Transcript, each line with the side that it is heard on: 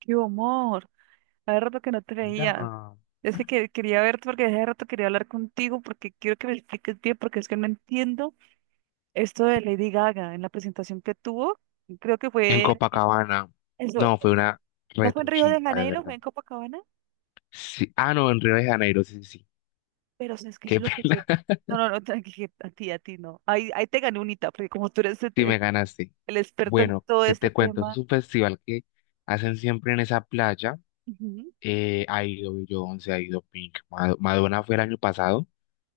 right: ¡Qué amor! Hace rato que no te veía.
left: ¿Verdad?
right: Es que quería verte porque hace rato quería hablar contigo porque quiero que me expliques bien porque es que no entiendo esto de Lady Gaga en la presentación que tuvo. Creo que
left: En
right: fue
left: Copacabana.
right: eso,
left: No, fue una
right: no fue en Río de
left: retrochimpa, de
right: Janeiro, fue
left: verdad.
right: en Copacabana,
left: Sí. Ah, no, en Río de Janeiro, sí, sí, sí.
right: pero o sea, es que
left: Qué
right: yo
left: pena.
right: No, no, no, tranqui, a ti no. Ahí, ahí te gané unita porque como tú eres
left: Sí me ganaste.
right: el experto en
left: Bueno,
right: todo
left: ¿qué
right: este
left: te cuento? Es
right: tema.
left: un festival que hacen siempre en esa playa.
right: Ujú,
left: Ha ido Beyoncé, ha ido Pink. Madonna fue el año pasado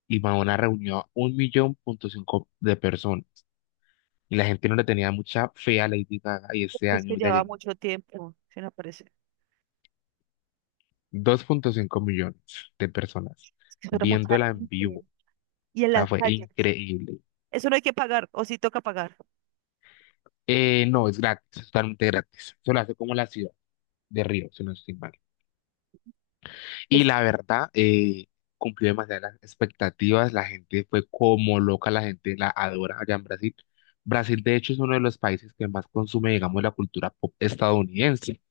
left: y Madonna reunió a un millón punto cinco de personas. Y la gente no le tenía mucha fe a Lady Gaga y este
right: porque es que
left: año ya
right: lleva
left: llenó
right: mucho tiempo, se me parece.
left: dos punto cinco millones de personas
right: Es que eso era mucha
left: viéndola en vivo.
right: gente y
left: O
right: en
left: sea,
right: las
left: fue
right: calles.
left: increíble.
right: Eso no hay que pagar, o sí toca pagar.
left: No, es gratis, es totalmente gratis. Eso lo hace como la ciudad de Río, si no estoy mal. Y
right: Es
left: la verdad, cumplió demasiadas las expectativas. La gente fue como loca, la gente la adora allá en Brasil. Brasil, de hecho, es uno de los países que más consume, digamos, la cultura pop estadounidense,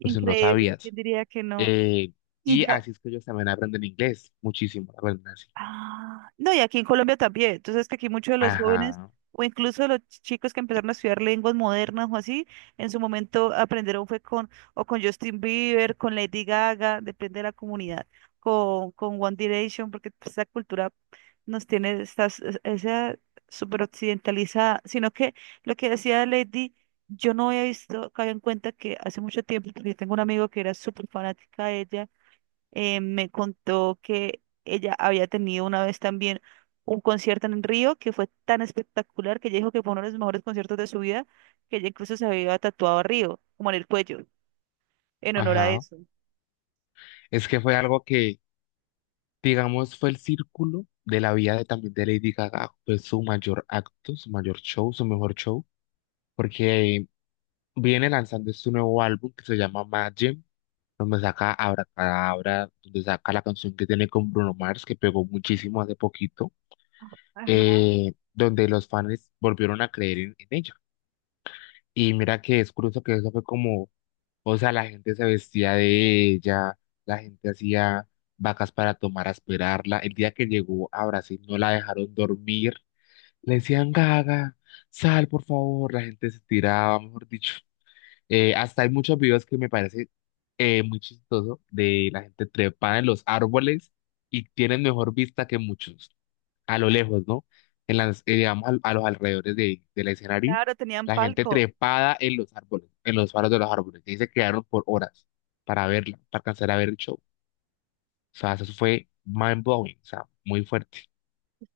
left: por si no
right: ¿quién
left: sabías.
right: diría que no?
left: Eh,
right: Y
left: y
right: ya,
left: así es que ellos también aprenden inglés, muchísimo, aprenden así.
right: ah, no, y aquí en Colombia también. Entonces, que aquí muchos de los jóvenes
left: Ajá,
right: o incluso los chicos que empezaron a estudiar lenguas modernas o así, en su momento aprendieron fue con o con Justin Bieber, con Lady Gaga, depende de la comunidad, con One Direction, porque pues, esa cultura nos tiene, esa súper occidentalizada, sino que lo que decía Lady, yo no había visto, caí en cuenta que hace mucho tiempo, porque yo tengo un amigo que era súper fanática de ella. Me contó que ella había tenido una vez también un concierto en Río que fue tan espectacular que ella dijo que fue uno de los mejores conciertos de su vida, que ella incluso se había tatuado a Río, como en el cuello, en honor a
left: ajá.
right: eso.
left: Es que fue algo que digamos, fue el círculo de la vida de, también de Lady Gaga, fue su mayor acto, su mayor show, su mejor show, porque viene lanzando este nuevo álbum que se llama Mad Gym, donde saca Abracadabra, donde saca la canción que tiene con Bruno Mars, que pegó muchísimo hace poquito,
right: Ajá.
left: donde los fans volvieron a creer en ella. Y mira que es curioso que eso fue como, o sea, la gente se vestía de ella, la gente hacía vacas para tomar a esperarla. El día que llegó a Brasil no la dejaron dormir. Le decían, Gaga, sal por favor. La gente se tiraba, mejor dicho. Hasta hay muchos videos que me parece muy chistoso, de la gente trepada en los árboles y tienen mejor vista que muchos a lo lejos, ¿no? En las, digamos, a los alrededores de, del escenario,
right: Claro, tenían
left: la gente
right: palco.
left: trepada en los árboles, en los faros de los árboles, y se quedaron por horas para verla, para alcanzar a ver el show. O sea, eso fue mind blowing, o sea, muy fuerte.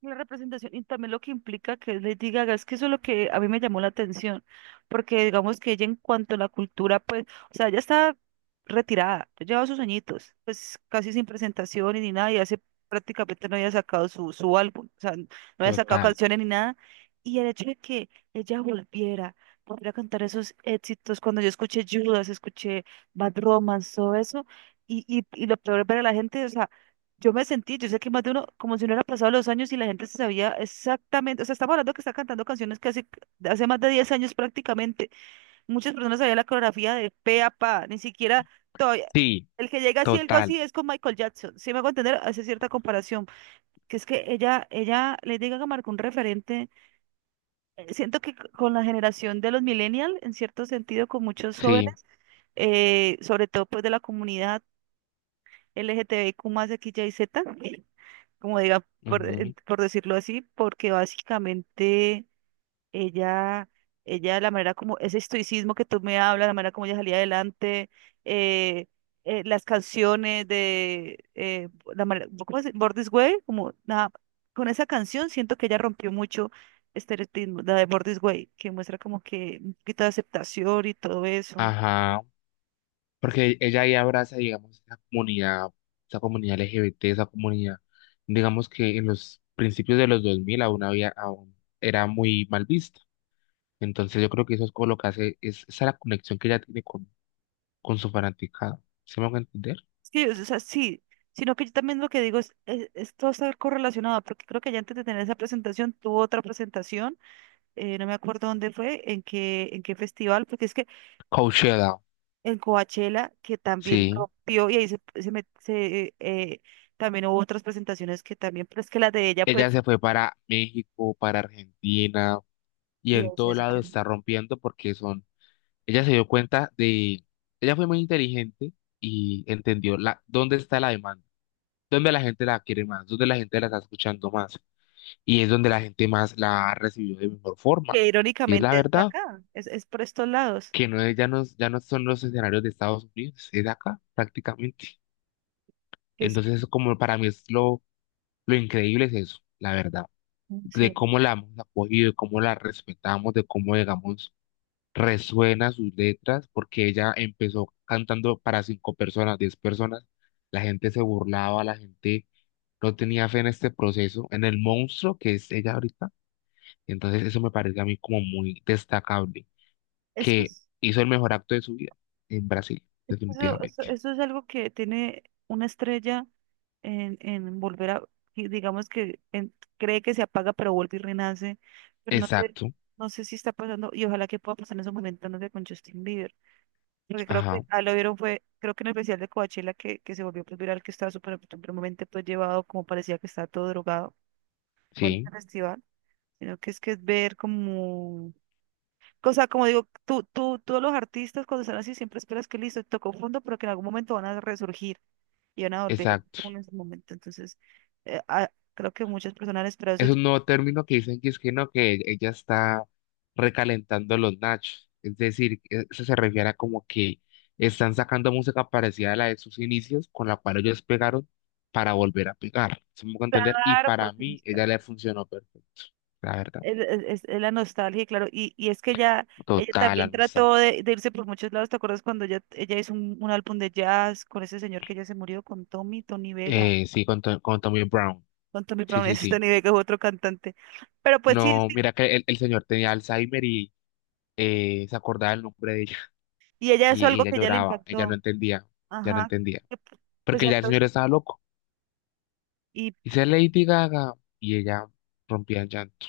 right: La representación y también lo que implica que es Lady Gaga, es que eso es lo que a mí me llamó la atención, porque digamos que ella en cuanto a la cultura, pues, o sea, ella está retirada, ya lleva sus añitos, pues casi sin presentaciones ni nada, y hace prácticamente no había sacado su álbum, o sea, no había sacado
left: Total.
right: canciones ni nada, y el hecho de que ella volviera, volviera a cantar esos éxitos. Cuando yo escuché Judas, escuché Bad Romance, todo eso, y lo peor es ver a la gente, o sea, yo me sentí, yo sé que más de uno, como si no hubieran pasado los años y la gente se sabía exactamente, o sea, estamos hablando que está cantando canciones que hace más de 10 años prácticamente. Muchas personas sabían la coreografía de pe a pa, ni siquiera todavía,
left: Sí,
right: el que llega así, algo
left: total.
right: así, es con Michael Jackson, si me hago entender, hace cierta comparación, que es que ella, le diga que marcó un referente. Siento que con la generación de los millennials, en cierto sentido, con muchos
left: Sí.
right: jóvenes, sobre todo pues de la comunidad LGTBIQ más XYZ, como diga,
left: Ujú.
right: por decirlo así, porque básicamente ella, ella, la manera como, ese estoicismo que tú me hablas, la manera como ella salía adelante, eh, las canciones de, la manera, ¿cómo se dice? ¿Born This Way? Como, nada, con esa canción siento que ella rompió mucho este estereotipo, la de Born This Way, que muestra como que un poquito de aceptación y todo eso.
left: Ajá. Porque ella ahí abraza, digamos, esa comunidad LGBT, esa comunidad, digamos que en los principios de los 2000 aún había, aún era muy mal vista. Entonces yo creo que eso es como lo que hace, es esa la conexión que ella tiene con su fanaticada. ¿Se me va a entender?
right: Sí, o sea, sí, sino que yo también lo que digo es todo está correlacionado, porque creo que ya antes de tener esa presentación tuvo otra presentación. No me acuerdo dónde fue, en qué festival, porque es que
left: Coachella,
right: en Coachella, que también
left: sí.
right: rompió, y ahí también hubo otras presentaciones que también, pero es que las de ella,
left: Ella
right: pues,
left: se fue para México, para Argentina y
right: y
left: en
right: es
left: todo
right: eso,
left: lado está rompiendo porque son, ella se dio cuenta de, ella fue muy inteligente y entendió la, dónde está la demanda, dónde la gente la quiere más, dónde la gente la está escuchando más y es donde la gente más la ha recibido de mejor forma.
right: que
left: Y es la
right: irónicamente es
left: verdad.
right: acá, es por estos lados,
left: Que no es, ya no, ya no son los escenarios de Estados Unidos, es de acá prácticamente.
right: que es,
left: Entonces, eso como para mí es lo increíble es eso, la verdad,
right: sí,
left: de cómo la hemos acogido, de cómo la respetamos, de cómo, digamos, resuena sus letras, porque ella empezó cantando para cinco personas, diez personas, la gente se burlaba, la gente no tenía fe en este proceso, en el monstruo que es ella ahorita. Entonces, eso me parece a mí como muy destacable.
right: es que
left: Que
right: es-
left: hizo el mejor acto de su vida en Brasil,
right: eso, eso,
left: definitivamente.
right: eso es algo que tiene una estrella en volver a, y digamos que cree que se apaga, pero vuelve y renace, pero no,
left: Exacto,
right: no sé si está pasando, y ojalá que pueda pasar en esos momentos, no sé, con Justin Bieber, porque creo que
left: ajá,
right: lo vieron fue, creo que en el especial de Coachella que se volvió pues, viral, que estaba súper supremamente pues llevado, como parecía que estaba todo drogado, bueno, en
left: sí,
right: el festival, sino que es ver como o sea, como digo, tú los artistas cuando están así siempre esperas que listo, tocó fondo, pero que en algún momento van a resurgir y van a volver
left: exacto.
right: en ese momento. Entonces, creo que muchas personas esperan eso.
left: Es
right: Yo...
left: un nuevo término que dicen que es que no, que ella está recalentando los nachos. Es decir, eso se refiere a como que están sacando música parecida a la de sus inicios, con la cual ellos pegaron para volver a pegar. ¿Se me hago entender? Y
right: Claro,
left: para
right: porque
left: mí, ella le funcionó perfecto, la verdad.
right: es la nostalgia, y claro. Y es que ella
left: Total, la
right: también
left: nostalgia.
right: trató de irse por muchos lados. ¿Te acuerdas cuando ella hizo un álbum de jazz con ese señor que ya se murió, con Tommy, Tony Vega?
left: Sí, con, con Tommy Brown.
right: Con Tommy
left: Sí,
right: Brown,
left: sí,
right: ese es
left: sí.
right: Tony Vega, es otro cantante. Pero pues sí,
left: No, mira que el señor tenía Alzheimer y se acordaba el nombre de ella.
right: y ella
left: Y,
right: eso
left: y
right: algo
left: ella
right: que ya le
left: lloraba, ella no
right: impactó.
left: entendía, ya no
right: Ajá.
left: entendía,
right: Que p- pues
left: porque
right: ya
left: ya el
right: todos...
left: señor estaba loco.
right: Y
left: Dice Lady Gaga y ella rompía en llanto.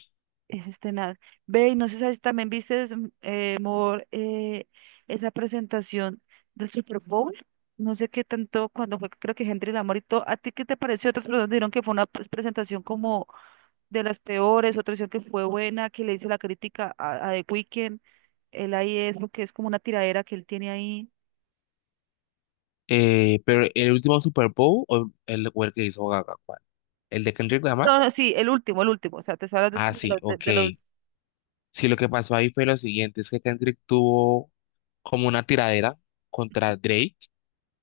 right: es este nada. Ve, y no sé si también viste, Mor, esa presentación del Super Bowl. No sé qué tanto, cuando fue, creo que Henry Lamour y todo. ¿A ti qué te pareció? Otras personas dijeron que fue una pues, presentación como de las peores, otros dijeron que fue buena, que le hizo la crítica a The Weeknd. Él ahí es lo que es como una tiradera que él tiene ahí.
left: Pero el último Super Bowl o el que hizo Gaga, ¿cuál? ¿El de Kendrick Lamar?
right: No, no, sí, el último, el último. O sea, te hablas de,
left: Ah,
right: como de
left: sí, ok.
right: de los...
left: Sí, lo que pasó ahí fue lo siguiente, es que Kendrick tuvo como una tiradera contra Drake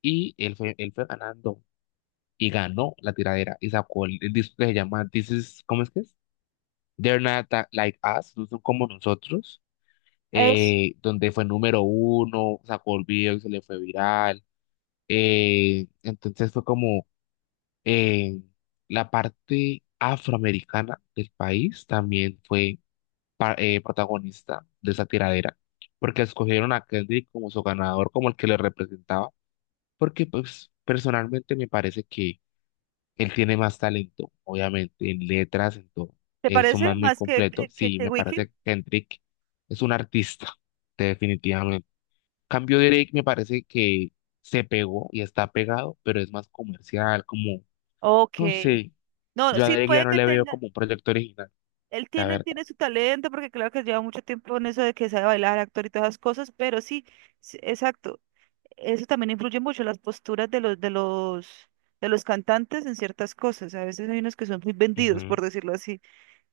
left: y él fue ganando y ganó la tiradera y sacó el disco que se llama This is, ¿cómo es que es? They're Not Tha- Like Us, no son como nosotros,
right: Es,
left: donde fue número uno, sacó el video y se le fue viral. Entonces fue como eh, la parte afroamericana del país también fue protagonista de esa tiradera, porque escogieron a Kendrick como su ganador, como el que le representaba, porque pues personalmente me parece que él tiene más talento, obviamente, en letras, en todo.
right: ¿te
left: Es un
right: parece
left: man muy
right: más
left: completo. Sí,
right: que
left: me
right: Weeknd?
left: parece que Kendrick es un artista, definitivamente. Cambio Drake me parece que se pegó y está pegado, pero es más comercial, como,
right: Ok.
left: no sé,
right: No,
left: yo a
right: sí
left: Drake ya
right: puede
left: no
right: que
left: le veo
right: tenga,
left: como un proyecto original, la
right: él
left: verdad.
right: tiene su talento, porque claro que lleva mucho tiempo en eso de que sabe bailar, actor y todas esas cosas, pero sí, sí, exacto. Eso también influye mucho las posturas de de los cantantes en ciertas cosas. A veces hay unos que son muy vendidos, por
left: Ujú,
right: decirlo así.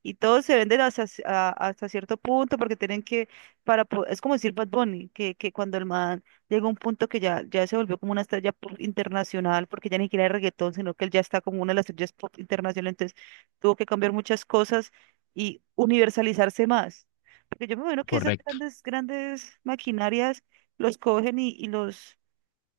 right: Y todos se venden hasta, hasta cierto punto porque tienen que, es como decir Bad Bunny, que cuando el man llega a un punto que ya, ya se volvió como una estrella pop internacional, porque ya ni siquiera es reggaetón, sino que él ya está como una de las estrellas pop internacional, entonces tuvo que cambiar muchas cosas y universalizarse más. Porque yo me imagino que esas
left: correcto,
right: grandes maquinarias los cogen y los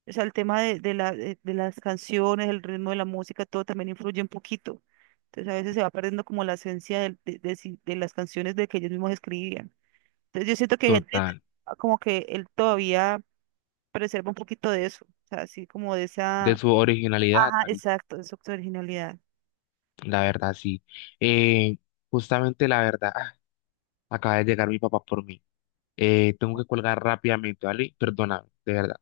right: o sea, el tema de las canciones, el ritmo de la música, todo también influye un poquito. Entonces a veces se va perdiendo como la esencia del- de si- de las canciones de que ellos mismos escribían. Entonces yo siento que hay gente
left: total.
right: como que él todavía preserva un poquito de eso. O sea, así como de
left: De
right: esa...
left: su originalidad,
right: Ajá,
left: Mari,
right: exacto, de su originalidad.
left: la verdad, sí. Eh, Justamente la verdad, acaba de llegar mi papá por mí. Tengo que colgar rápidamente, ¿vale? Perdóname, de verdad.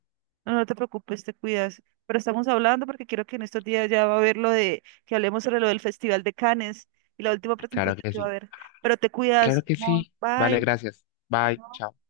right: No, no te preocupes, te cuidas. Pero estamos hablando porque quiero que en estos días ya va a haber lo de que hablemos sobre lo del Festival de Cannes y la última
left: Claro
right: presentación
left: que
right: que va a
left: sí.
right: haber. Pero te
left: Claro
right: cuidas,
left: que
right: amor.
left: sí. Vale,
right: Bye.
left: gracias. Bye.
right: Chao.
left: Chao.